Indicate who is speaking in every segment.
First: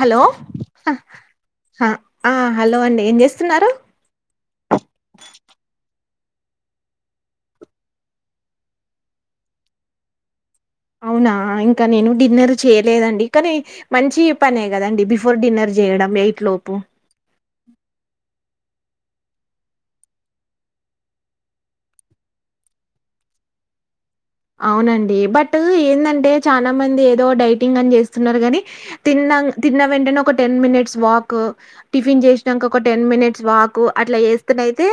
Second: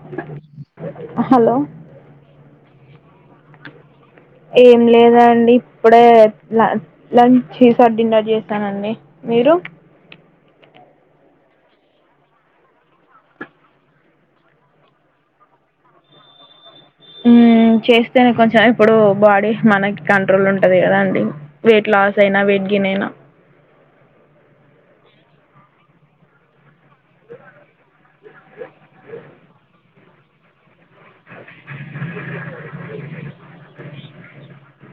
Speaker 1: Hello
Speaker 2: hello
Speaker 1: ఆ hello అండి ఏం చేస్తున్నారు
Speaker 2: ఏం లేదండి ఇప్పుడే ల లంచ్ చేశా డిన్నర్ చేశానండి మీరు
Speaker 1: అవునా ఇంకా నేను డిన్నర్ చేయలేదండి కానీ మంచి పనే కదండి బిఫోర్ డిన్నర్ చేయడం ఎయిట్ లోపు
Speaker 2: ఉ చేస్తేనే కొంచెం అప్పుడు బాడీ మనకి కంట్రోల్ ఉంటుంది కదండి వెయిట్ లాస్ అయినా వెయిట్ గెయిన్ అయినా
Speaker 1: అవునండి బట్ ఏందంటే చాలా మంది ఏదో డైటింగ్ అని చేస్తున్నారు కాని తి ఆ తిన్న వెంటెనే ఒక టెన్ మినిట్స్ వాక్ టిఫిన్ చేసిన్నంక ఒక టెన్ మినిట్స్ వాకు అట్లా చేస్తేనయితే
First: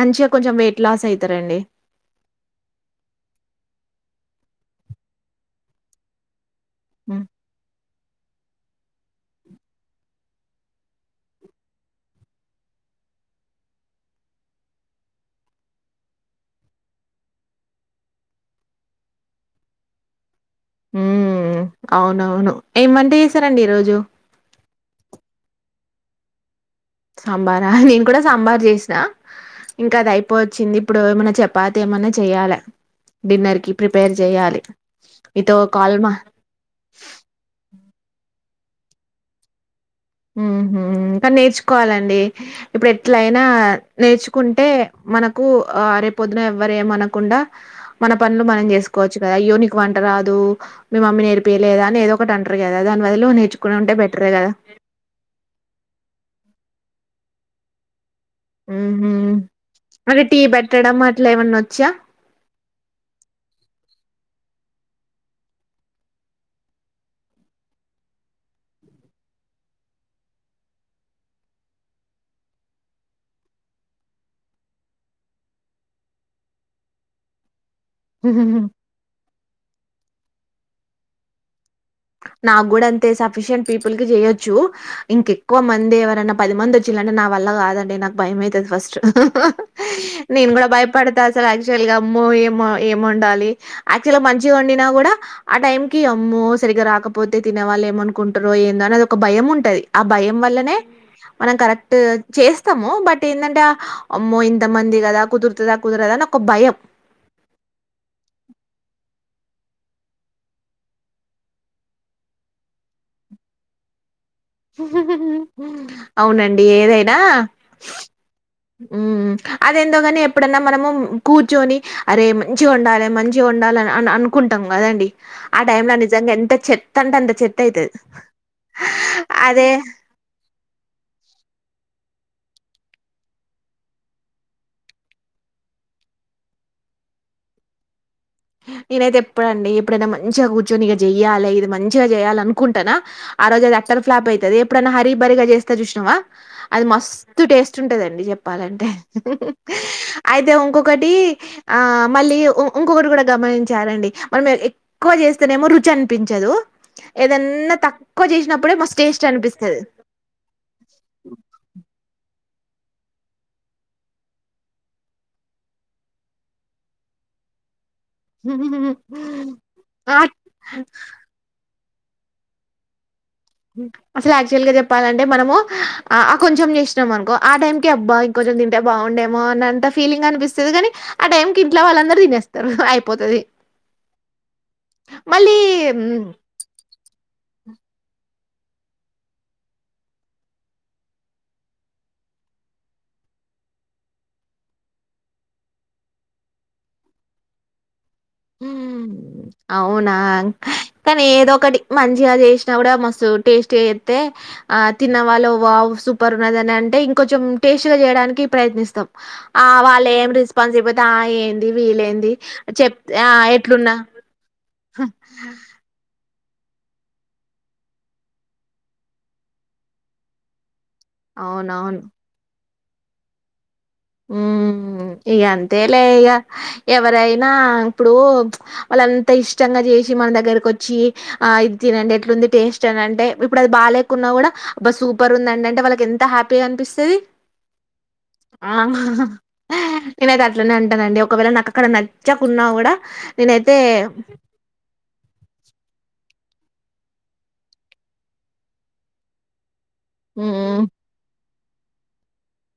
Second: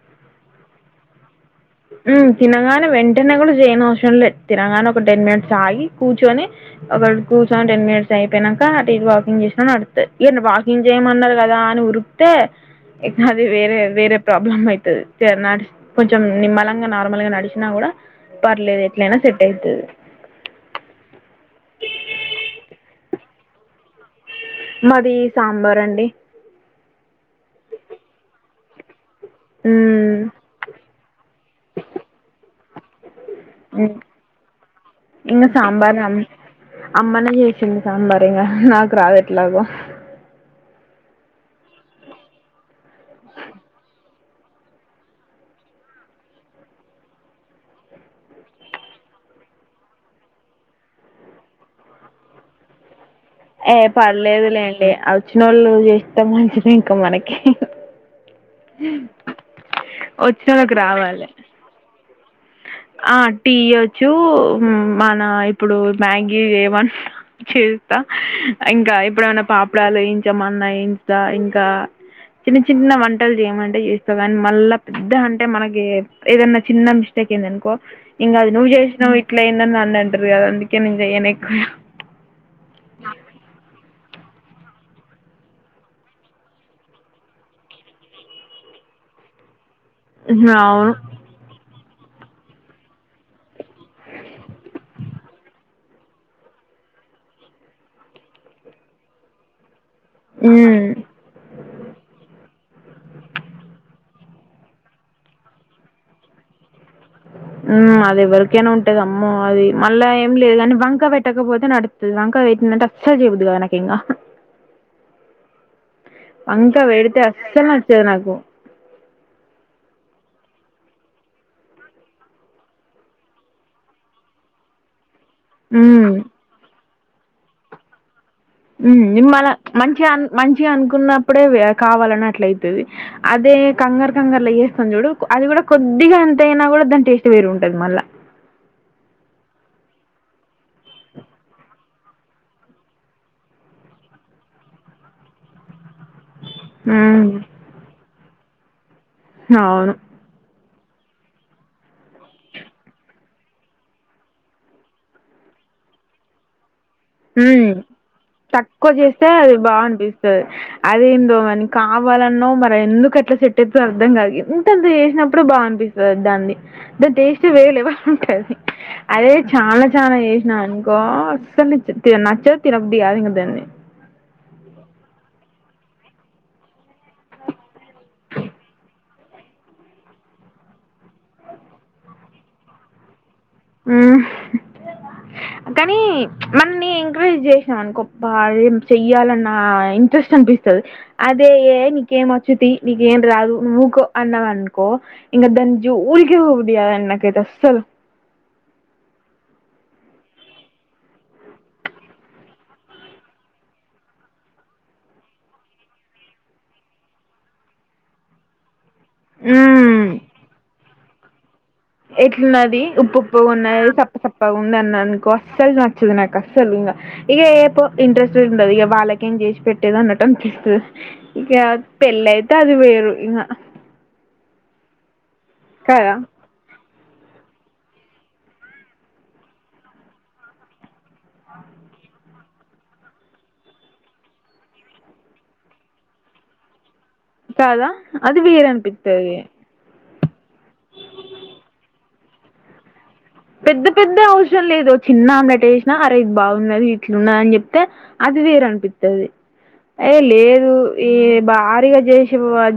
Speaker 1: మంచిగా కొంచెం వెయిట్ లాస్ అయితారండి
Speaker 2: ఉ తినగానే వెంటనే కూడా చేయనవసరం లే తినగానే ఒక టెన్ మినిట్స్ ఆగి కూర్చుని అల
Speaker 1: ఉమ్,
Speaker 2: కూర్చొని ఒక టెన్ మినిట్స్ అయిపోయినాక అటు ఇటు వాకింగ్ చేసినా నడుస్తది ఇగ వాకింగ్ చేయమన్నారు కదా అని ఊరుకుతే అది వేరే వేర ప్రాబ్లమ్ ఐతది సరేనా కొంచెం నిమ్మళంగా నార్మల్ గా నడిచినా కూడా పర్లేదు ఎట్లయినా సెట్ అవుతది
Speaker 1: ఉ అవునవును ఏం వంట చేసారండి ఈరోజు
Speaker 2: మాది సాంబార్ అండి
Speaker 1: సాంబారా నేను కూడా సాంబార్ చేసినా ఇంకా అది
Speaker 2: హ్మ్.
Speaker 1: అయిపో వచ్చింది ఇప్పుడు ఏమన్నా చపాతి ఏమన్నా చెయాలా డిన్నర్ కి
Speaker 2: హ్మ్.
Speaker 1: ప్రిపేర్ చెయాలి
Speaker 2: ఇంగ
Speaker 1: నీతో కాల్
Speaker 2: సాంబార్
Speaker 1: మా
Speaker 2: అమ్ అమ్మనే చేసింది సాంబర్ ఇగ నాకు రాదు ఎట్లాగ
Speaker 1: హు హు ఇంకా నేర్చుకోవాలండి ఇప్పుడు ఎట్లయినా నేర్చుకుంటే మనకు ఆ రేపు పొద్దున్న ఎవరు ఏమనకుండా మన పనులు మనం చేసుకోవచ్చు కదా అయ్యో నీకు వంట రాదు అమ్మ నేర్పియలేదా అని ఏద ఒకటి అంటారు కదా అ
Speaker 2: ఏ పర్లేదులేండి వచ్చినోళ్ళు చేస్తే మంచిదే ఇంకా మనకి
Speaker 1: ఉహు మరి టీ
Speaker 2: వచ్చినొలకి
Speaker 1: పెట్టడం
Speaker 2: రావాలి
Speaker 1: అట్లా ఏమన్నా వచ్చా
Speaker 2: ఆ టీ వచ్చు మన ఇప్పుడు మ్యాగీ చేమన్న చేస్తా ఇంకా ఇప్పుడు అన్నా పాప్ డాలు వేయించమ అన్నా వేయించుతా ఇంకా చిన్న చిన్న వంటలు చేయమంటే చేస్తా కాని మళ్ళా పెద్ద అంటే మనకి ఏదన్నా చిన్న మిస్టేక్ స్టెక్ అనుకో ఇంగ అది నువ్వు చేసినావ్ ఇట్లా అయింది అని నన్నే అంటారు కదా అందుకే నేను చెయ్యను ఎక్కువ
Speaker 1: నాక్ కూడా అంతే సఫిషింట్ పీప్ సింపుల్గ చేయొచ్చు ఇంక ఎక్కువ మంది ఎవరైనా పది మంది వచ్చిం లంటే నా వల్ల కాదండి నాకు భయం అయితంది ఫస్ట్ షు నేను కూడా
Speaker 2: అవును
Speaker 1: భయపడతా అసలు యాక్చువల్ గా అమ్మో ఏమోో ఏమ్ వండాలి యాక్చుల్గా మంచిగా వండినా కూడా ఆ టైమ్ కి అమ్మో సరిగ్గా రాకపోతే తిన వాళ్ళు ఏమనుకుంటారో ఏందో అనేది ఒక భయం ఉంట అది ఆ భయం వల్లనే మనం కరెక్ట్ చే స్త్ స్తాము బట్ ఏందఅంటే అమ్మో ఇంతమంది కదా కుదురుతుందా కుదరదా అని ఒక భయం
Speaker 2: మ్ అది ఎవరికైనా ఉంటద అమ్మో అది మళ్ళా ఏం లేదు కానీ వంక పెట్టకపోతే నడుత్తది వంక పెట్ ఇలాంట అసల్ చేయబుద్ధి కాదు నాకు ఇంగా
Speaker 1: అవునండి
Speaker 2: వంక పేడితే అసల్ నచ్చదు నాకు
Speaker 1: మ్మ్ అదేందోగాని ఎప్పుడ అన్నా మనము కూర్చొని అరే మంచిగా వండాలే మంచిగా వండాల అ అనుకుంటాం కద అండి ఆ టైమ్ లో
Speaker 2: హ్మ్.
Speaker 1: నిజంగా ఎంత చెత్త అంటే అంత చెత్త అయితది
Speaker 2: ఉమ్ మళ్ళా మంచి అ మంచి అనుకున్న అప్పుడే కావాలని అట్ల అయితది అదే కంగారు కంగార్లో వేస్తాం చూడు అది కూడా కొద్దిగా ఎంత అయినా కూడా దాని టేస్ట్ పేరు ఉంటది మళ్ళా
Speaker 1: హ నేనైతే ఎప్పుడ్ అండి ఎప్పుడైనా మంచిగా కూర్చొనిక చెయ్యాలి ఇది మంచిగా చేయాలి అనుకుంటానా ఆ రోజే దో అట్ట తర్ ఫ్లాప్ అయితది ఎప్పుడు అన్నా హరిీ బరిగా చేస్తా జూష్ తువ అది
Speaker 2: హ్మ్.
Speaker 1: మస్తు టేస్ట్ ఉంటంద అండి చెప్పాల అంటే
Speaker 2: అవును.
Speaker 1: అయితే ఇంకొక్ ఒకటి ఆ మళ్ళీ ఇంకొ ఒకటి కూడా గమనించారఅండి మనం ఎక్కువ చేస్తేనేమో రుచి అనిపించదు
Speaker 2: హ
Speaker 1: ఏదన్నా తక్కువ చేసినప్పుడే
Speaker 2: తక్కువ
Speaker 1: మస్తు టేస్ట్
Speaker 2: చేస్తే అది
Speaker 1: అనిపిస్తది
Speaker 2: బాగా అనిపిస్తది అది ఏందోమని కా ఆ వల మరి ఎందుకు అట్లా చెట్టెత్తు అర్థం కాదు ఇంత ద్ చేసిన అప్పుడు బా అనిపిస్తుంది అండి దాన్ని దిస్ డే పిస్ట్ వేలేవ ఉంటంది అదే చాలా చాలా
Speaker 1: ఆ
Speaker 2: చేసినా అనుకో అస్సల్ నీత్ ఇగ నచ్చద్ తినబుద్ధి కాదు ఇంకదగ్
Speaker 1: అసలు యాక్చువల్ గా చెప్పాల అంటే మనము ఆ కొంచెం చేసినాం అనుకో ఆ టైం కే అబ్బా ఇంకో లడ్డుల్ తింటే బావుండేమో అన్న అంత ఫీలింగ్ అనిపిస్తుది గాని ఆ టైం కి ఇంట్లో వాళ్ళందరు తినేస్తారు అయిపోత అది
Speaker 2: మ్ కనీ
Speaker 1: హ్మ్,
Speaker 2: మనల్ని ఎం క్రేరేజ్ చేష్ అనుకోక్ ప్పాయి ఏమ్ చెయాల అన్న ఇంట్రెస్ట్ అనిపిస్తది అదే నీకేమ్ వచ్చిద్ది ఈ నీకే ఏమ్ రాదు వూకో అన్నవనుకో ఇంకా దాని జోల్ కి పోబుద్ధి కాద్ అసల్ సలూ
Speaker 1: మ్ అవునా కానీ ఏదో ఒకటి మంచిగా చేసినా కూడా మస్తు ఉంటాయి టేస్ట్ చేస్తే ఆ తిన్నవాళ్ళు వావో సూపర్ ఉన్నద అని అంటే ఇంకొంచెం టేస్టీ గా చేయడానికి ప్రయత్నిస్తాం ఆ
Speaker 2: హ్మ్
Speaker 1: వాళ్ళే ఏమ్ రెస్పాన్స్బు అయితే ఆ ఏంది వీల్లేంది చెప్ ఆ
Speaker 2: పుప్పుగున్నాయి
Speaker 1: ఎట్లున్నా
Speaker 2: చప్ప సప్పగా ఉంది అన్నా అనుకో అసలు నచ్చలే నాకు అసలు ఇంక ఇక ఏ పో ఇంట్రెస్ట్ ఉండదు ఇక వాళ్ళకేం చేసి పెట్టేది అన్నట్టు అనిపిస్తది ఇక
Speaker 1: అవునవును
Speaker 2: పెళ్ళ అయితే అది వేరు ఇకా
Speaker 1: హ్మ్ ఇగ అంతే లే
Speaker 2: కదా
Speaker 1: ఇగ ఎవరైనా ఇప్పుడు వాళ్ళ అంత ఇష్టంగా చేసి మన దగ్గరకు వచ్చి ఆ ఇట్ చూడంఅండి ఎట్లు ఉంది టేస్ట్ అని అంటే ఇప్పుడు అది బాలేకున్నా కూడా బా సూపర్ ఉంది అండి అంటే వాళ్ళకి ఎంత హ్యాపీగా అనిపిస్తది
Speaker 2: కాదా అది వేరే అనిపిత్తఅది
Speaker 1: నేన అయితే అట్లానే ఉంటాన అండి ఒకవేళ నాకు అక్కడ నచ్చాకున్నా కూడా నేనైతే
Speaker 2: పెద్ద పెద్ద అవసరం లేదుో చిన్న ఆమ్లెట్ ఏసినా అరే ఇది బావు ఉన్నది ఇట్లు ఉన్నా న్ అని చెప్తే అది వేరు అనిపిస్తది ఏ లేదు
Speaker 1: హ్మ్
Speaker 2: ఏ భారీగా చేస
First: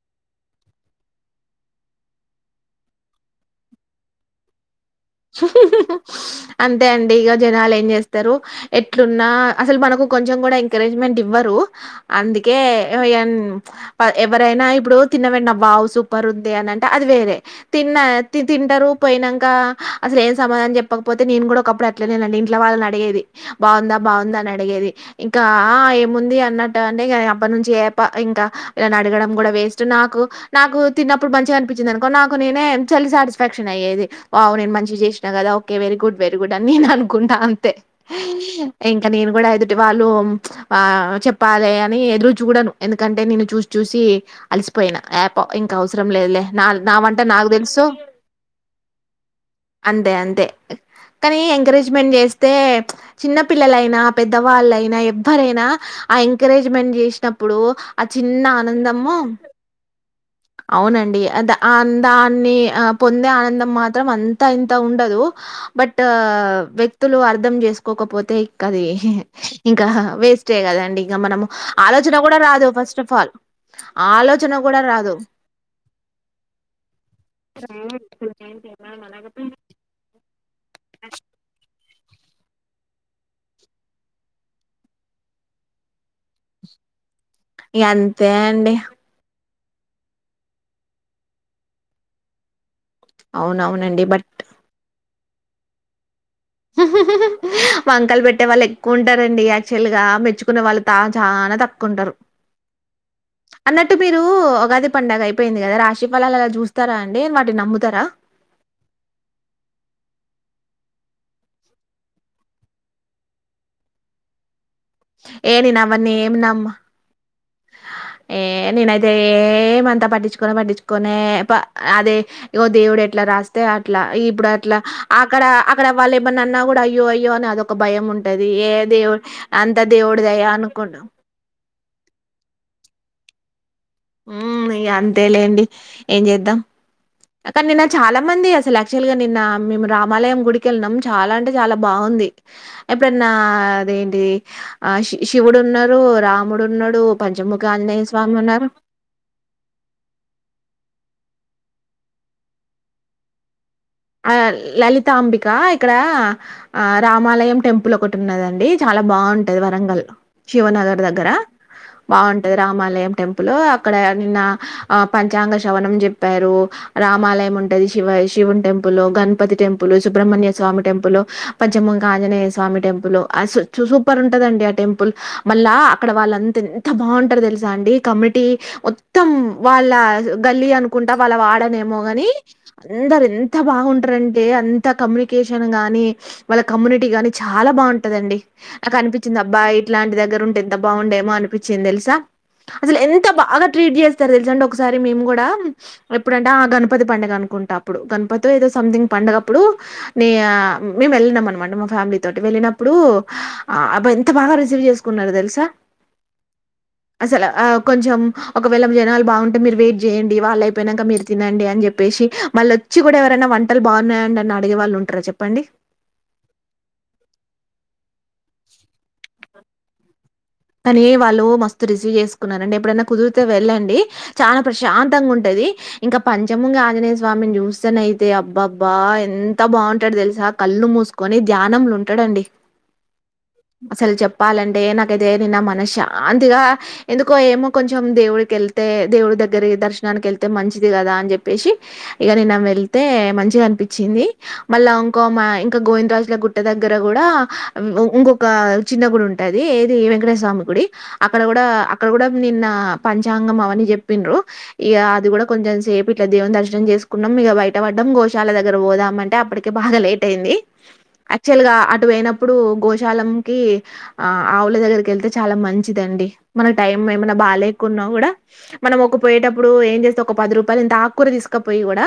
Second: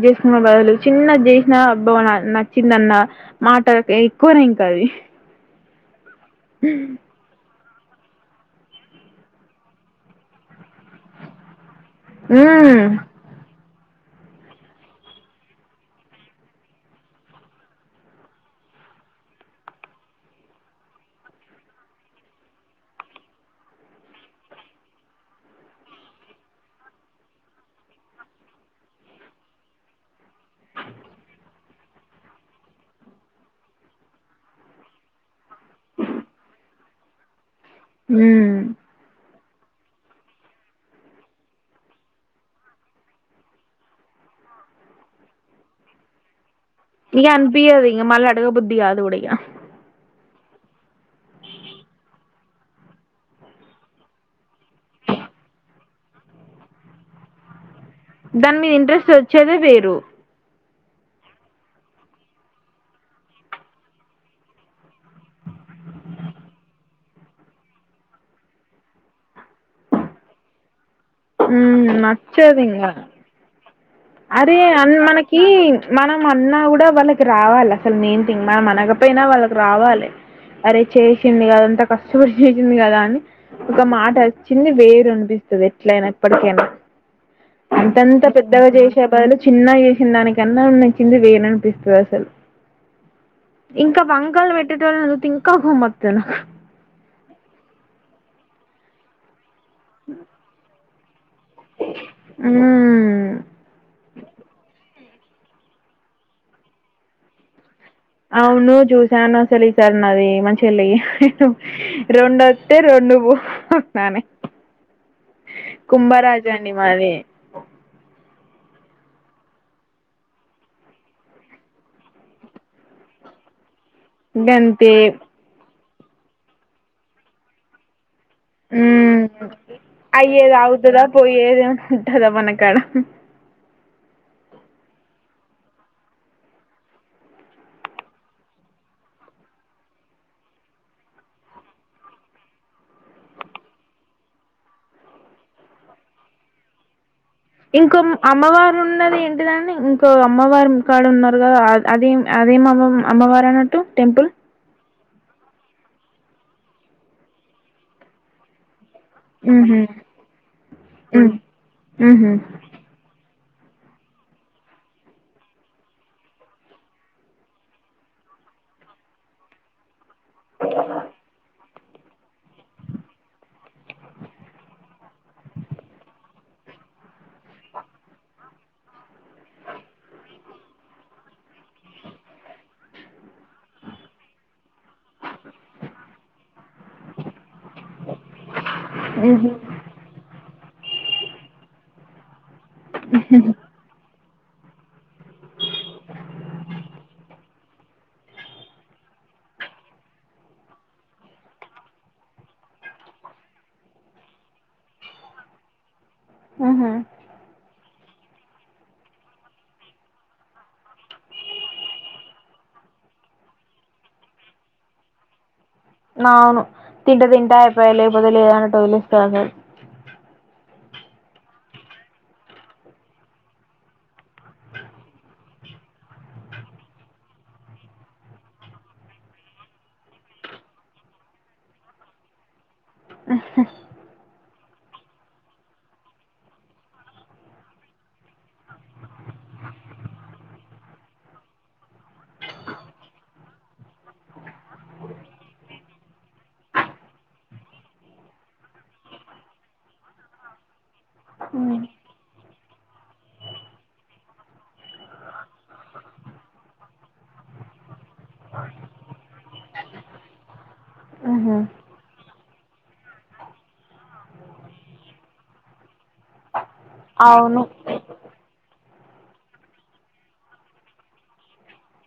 Speaker 2: చేసుకున్న బదులు చిన్న చేసిన నచ్చిందన్న మాట త ఎక్కువ తింటాది
Speaker 1: అంతే అండి ఇక జనాలే ఏస్తరు ఎట్లున్నా అసలు మనకు కొంచెం కూడా ఎంకరేజ్మెంట్ ఇవ్వరు అందుకే
Speaker 2: మ్మ్
Speaker 1: ఎన్ ఎవరైనా ఇప్పుడు తిన్న వెడి వావ్ సూపర్ ఉంది అని అంటే అది వేరే తిన్న తి తింటరు పోయినంక అసలు ఏం సమాధానం చెప్పకపోతే నేను కూడా ఒకప్పుడు అట్లేనేన అండి ఇంట్లో వాళ్ళని అడిగేది బాగుందా బాగుందా అని అడిగేది ఇంకా ఏముంది అన్నట్టు అంటే అప్ప నుంచి ఏప ఇంకా నను అడగడం కూడా వేస్ట్ నా నా నాకు తిన్నప్పుడు మంచిగా అనిపించింది అనుకో నాకు నేనే చలి సాటిస్ఫాక్షన్ అయ్యేది వావు నేను మంచి సిన కదా okay very good very good అని నేను అనుకుంటాను అంతే
Speaker 2: మ్మ్
Speaker 1: ఇంకా నేను కూడా ఎదుటి వాళ్ళు చెప్పాలి అని ఎదురు చూడను ఎందుకంటే నేను చూసి చూసి అద్ అలిసిపోయినా యాపో ఇంకా అవసరం లేదులే నా నా వంట
Speaker 2: ఇగ
Speaker 1: నాకు తెలుసు
Speaker 2: అనిపించదు ఇ మళ్ళ అడగ బుద్ధి కూడా కాదు ఇగ
Speaker 1: అంతే అంతే కానీ ఎంకరేజ్మెంట్ చేస్తే చిన్న పిల్లలైనా పెద్దవాళ్ళైనా ఎవ్వరైనా ఆ ఎంకరేజ్మెంట్ చేసినప్పుడు ఆ చిన్న
Speaker 2: దాని మీద ఇంట్రెస్ట్
Speaker 1: ఆనందము
Speaker 2: వచ్చేదే వేరు
Speaker 1: అవునండి అద ఆన్ దాన్ని ఆ పొందే ఆనందం మాత్రం అన్ ఇంత ఇంత ఉండదు బట్ వ్యక్తులు అర్ధం చేసుకోకపోతే ఇక అది ఇంకా వేస్టే కదండి ఇంకా మనము
Speaker 2: మ్మ్
Speaker 1: ఆలోచన కూడా
Speaker 2: నచ్చదు
Speaker 1: రాదు
Speaker 2: ఇంగ
Speaker 1: ఫస్ట్ ఆఫ్ ఆల్ ఆలోచన
Speaker 2: అరే
Speaker 1: గూడా
Speaker 2: అ
Speaker 1: రాదు.
Speaker 2: మనకి మనం అన్నా కూడా వాళ్ళకి రావాలి అసలు మెయిన్ థింగ్ మనం అనగా పోయినా వాళ్ళకి రావాలి అరే చేసింది కదంతా కష్టపడి చేసింది కదా అని ఒక మాట వచ్చింది వేరు అనిపిస్తుంది ఎట్లయినా ఎప్పటికైనా
Speaker 1: ఇగ
Speaker 2: అంతంత
Speaker 1: అంతే
Speaker 2: పెద్దగా
Speaker 1: అండి.
Speaker 2: చేస్ చిన్నగా చేసిన దానికన్నా ఉ నచ్చింది వేన అనిపిస్తది అసలు ఇంకా
Speaker 1: అవునవునండి. బట్
Speaker 2: బంగాల్ పట్టేటోళ్లు తింక హు మధ్యలో
Speaker 1: వంకలు పెట్టే వాళ్ళు ఎక్కువ ఉంటారండి యాక్చువల్ గా మెచ్చుకునే వాళ్ళు తా చానా తక్కుంటారు
Speaker 2: మ్మ్
Speaker 1: అన్నట్టు మీరు అది పండుగ అయిపోయింది కదా రాశి ఫలాలు అలా చూత్తారా అండి వాటిను నమ్ముతారా
Speaker 2: అవును చూశాను అసలు ఈ సారి నాది మంచెళ్ళి రోండొత్తే రొ నువ్వు ననే
Speaker 1: ఏని నవన్నీ ఏం నమ్
Speaker 2: అండి మాది
Speaker 1: ఏ నేనైతే ఏమంతా పట్టించుకనే పట్టించుకనే అదే ఇగో దేవుడే ట్లా రాస్తే ఆ అట్లా ఇప్పుడు అట్లా
Speaker 2: గంతే
Speaker 1: అక్కడ అక్కడ వాళ్ళు ఇమన్నా అన్నా కూడా అయ్యో అయ్యో అని అదొక భయం ఉన్ ఉంటది ఏ
Speaker 2: మ్మ్
Speaker 1: దేవుడు అంత దేవుడి దయ అనుకును
Speaker 2: దా మనకాడ
Speaker 1: ఉ అంతే లేండి ఏం చేద్దాం అక్క నిన్న చాలా మంది అసలు యాక్చువల్ గా నిన్న మేము రామాలయం గుడికి వెళ్ళనాం చాలా అంటే చాలా బాగుంది ఎప్పుడన్నా అదేంటి ఆ శి శివుడు ఉన్నాడు రాముడు ఉన్నాడు పంచముఖ
Speaker 2: ఇంకో
Speaker 1: ఆంజనేయ స్వామి ఉన్నారు
Speaker 2: అమ్మవారు ఉన్నది ఏంటిదని ఇంకో అమ్మవారు ఉ కాడ ఉన్నారు కదా అదే అదే అమ్మ అమ్మవారని
Speaker 1: ఆ లలిత అంబిక ఇక్కడ ఆ రామాలయం టెంపుల్ ఒకటి ఉన్నదండి చాలా బాగుంటది
Speaker 2: ఊహూ
Speaker 1: వరంగల్ శివనగర్ దగ్గర
Speaker 2: మ్మ్ ఊహూ
Speaker 1: బాగుంటది రామాలయం టెంపుల్ లో అక్కడ నిన్న ఆ పంచాంగ శవణం చెప్పారు రామాలయం ఉంటది Shiva Shiva temple Ganapati temple Subrahmanya Swamy temple పచ్చమంగ ఆంజనేయ స్వామి టెంపుల్ సూపర్ ఉంటదండి ఆ టెంపుల్ మళ్ళా అక్కడ వాళ్ళంతా ఎంత బాగుంటారు తెలుసా అండి కమిటీ మొత్తం వాళ్ళ గల్లీ అనుకుంటా వాళ్ళ వా ఆడనేమో కాని అందరు ఎంత ఎంత బాగుంటరంటే అంత కమ్యూనికేషన్ గానీ వాళ్ళ కమ్యూనిటీ గాని చాలా బాగుంటదండి నాకు అనిపించింది అబ్బా ఇట్లాంటి దగ్గర ఉంటే ఎంత బాగుండేమో అనిపించింది తెలుసా అ ఎంత బాగా ట్రీట్ చే తెలుసండి ఒకసారి మేము కూడా ఎప్పుడుంటే ఆ గణపతి పండడుగ అనుకుంట అప్పుడు గణప తపోతే ఏదో సంథింగ్ పండగప్పుడు నే మేము వెళ్ళినం అనమాట మా ఫ్యామిలీ తోటి వెళ్ళినప్పుడు అబ ఎంత బాగా రిసీవ్ చేసుకున్నారు తెలుసా
Speaker 2: ఊహూ
Speaker 1: అసలు కొంచెం ఒకవేళ జనాలు బాగుంటే మీరు వెయిట్ చేయండి వాళ్ళు అయిపోయినాక మీరు తినండి అని చెప్పేసి మళ్ళీ వచ్చి కూడా ఎవరైనా వంటలు బాగున్నాయండి అని అడిగేవాళ్ళవుటారా చెప్పండి
Speaker 2: ఎవలు అ [unintelligible]
Speaker 1: కానీ వాళ్ళు మస్తు రిసీవ్ చేసుకున్నారంండి ఎప్పుడైనా కుదిరితే వెళ్ళండి చాలా ప్రశాంతంగా ఉంటుది ఇంకా పంచముంగి ఆంజనేయ స్వామిని చూస్తాన అయితే అబ్బా అబ్బా ఎంత బాగుంటాడు తెలుసా కళ్ళు మూసుకొని ధ్యానలు ఉంటాడండి అసలు చెప్పాలంటే నాకైతే అదే నిన్న మన శాంతిగా ఎందుకో ఏమో కొంచెం దేవుడికి వెళ్తే దేవుడి దగ్గరి దర్శనానికి ళ్తే మంచిది కదా అని చెప్పేసి ఇక నిన్న వెళ్తే మంచిగా అనిపించింది మళ్ళా ఇంక మా ఇంకా గోవిందరాజుల గుట్ట దగ్గర కూడా ఇంకొక చిన్న గుడి ఉంటది వెంకట స్వామి గుడి అక్కడ కూడా అక్కడ కూడా నిన్న పంచాంగం అవని చెప్పిన్రు ఇక అది కూడా కొంచెం సేపు ఇట్లా దేవుం దర్శనం చేసుకున్నాం ఇక బయట పడ్డంం గోశాల దగ్గర పోదాం అంటే అప్పక బా బాగా లేట్ అయింది
Speaker 2: ఊహూ
Speaker 1: యాక్చువల్ గా అటు పోయినప్పుడు గోశాలంకి ఆ ఆవుల దగ్గరికి వెళ్తే చాలా మంచిదండి మన టైం ఏమైన్నా
Speaker 2: అవును
Speaker 1: బాగాకున్నా కూడా మనం ఒక పోయేటప్పుడు ఏం చేస్తే ఒక పది రూపాయలు ఇంత ఆకూర తీసుకపోయి కూడా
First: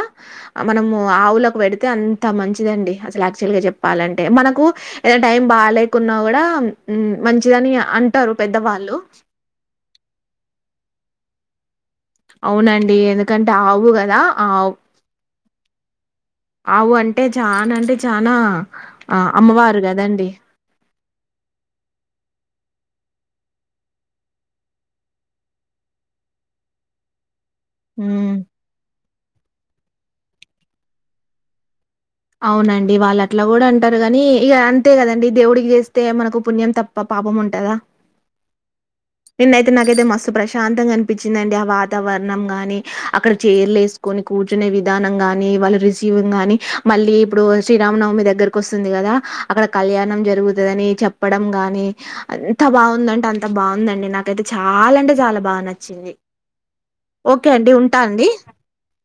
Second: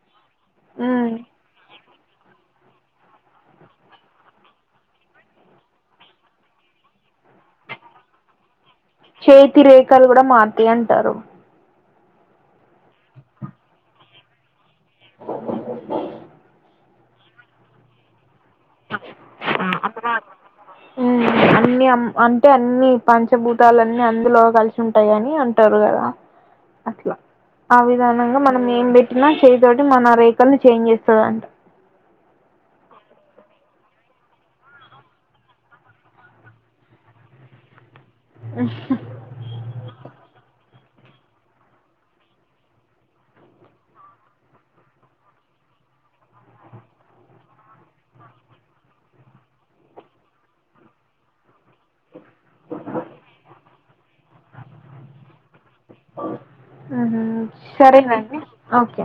Speaker 1: మనము
Speaker 2: మ్మ్
Speaker 1: ఆవు లో పెడితే అంత మంచిదండి అసలు యాక్చువల్ గా చెప్పాలంటే మనకు ఏదనా టైం బాగా లేకున్నా కూడా మంచిదని అంటారు పెద్దవాళ్ళు
Speaker 2: చేతి రేఖలు కూడా మరూతాయి అంటారు
Speaker 1: అవునండి ఎందుకంటే ఆవు కదా ఆవు అవు అంటే చాన అంటే చానా అమ్మవారు కదండి
Speaker 2: ఉ అన్ని అంటే అన్ని పంచభూతాలన్ని అందులో కలిసి ఉంటాయి అని అంటారు కదా అట్ల ఆ
Speaker 1: హ్మ్.
Speaker 2: విధానంగా మనం ఏం పెట్టినా చే తోటి మన రేఖలు చేంజ్ చేస్తుందింట
Speaker 1: అవునండి వాళ్ళు అట్లా కూడా అంటారు కాని ఇక అంతే కదండి దేవుడికి చేస్తే మనకు పుణ్యం తప్ప పాపం ఉంటుందా
Speaker 2: హ్మ్ హ్మ్
Speaker 1: ం అయితే నాకైతే మస్తు ప్రశాంతంగా అనిపించిందండి ఆ వాతావరణం ని అక్కడ చీర్లు వేసుకొని కూ కూర్చునే విధానం ని వాళ్ళ రిసీవింగ్ గాని మళ్ళీ ఇప్పుడు శ్రీరామనవమి దగ్గరకి వస్తుంది కదా అక్కడ కళ్యాణం జరుగుతుందిని చెప్పడం గాని అంత బాగుందంటే అంత బాగుందండి నాకైతే చాలా అంటే చాలా బాగా నచ్చింది
Speaker 2: హ్మ్
Speaker 1: ఓకే అండి. ఉంటా అండి.
Speaker 2: సరేనండి ఓకే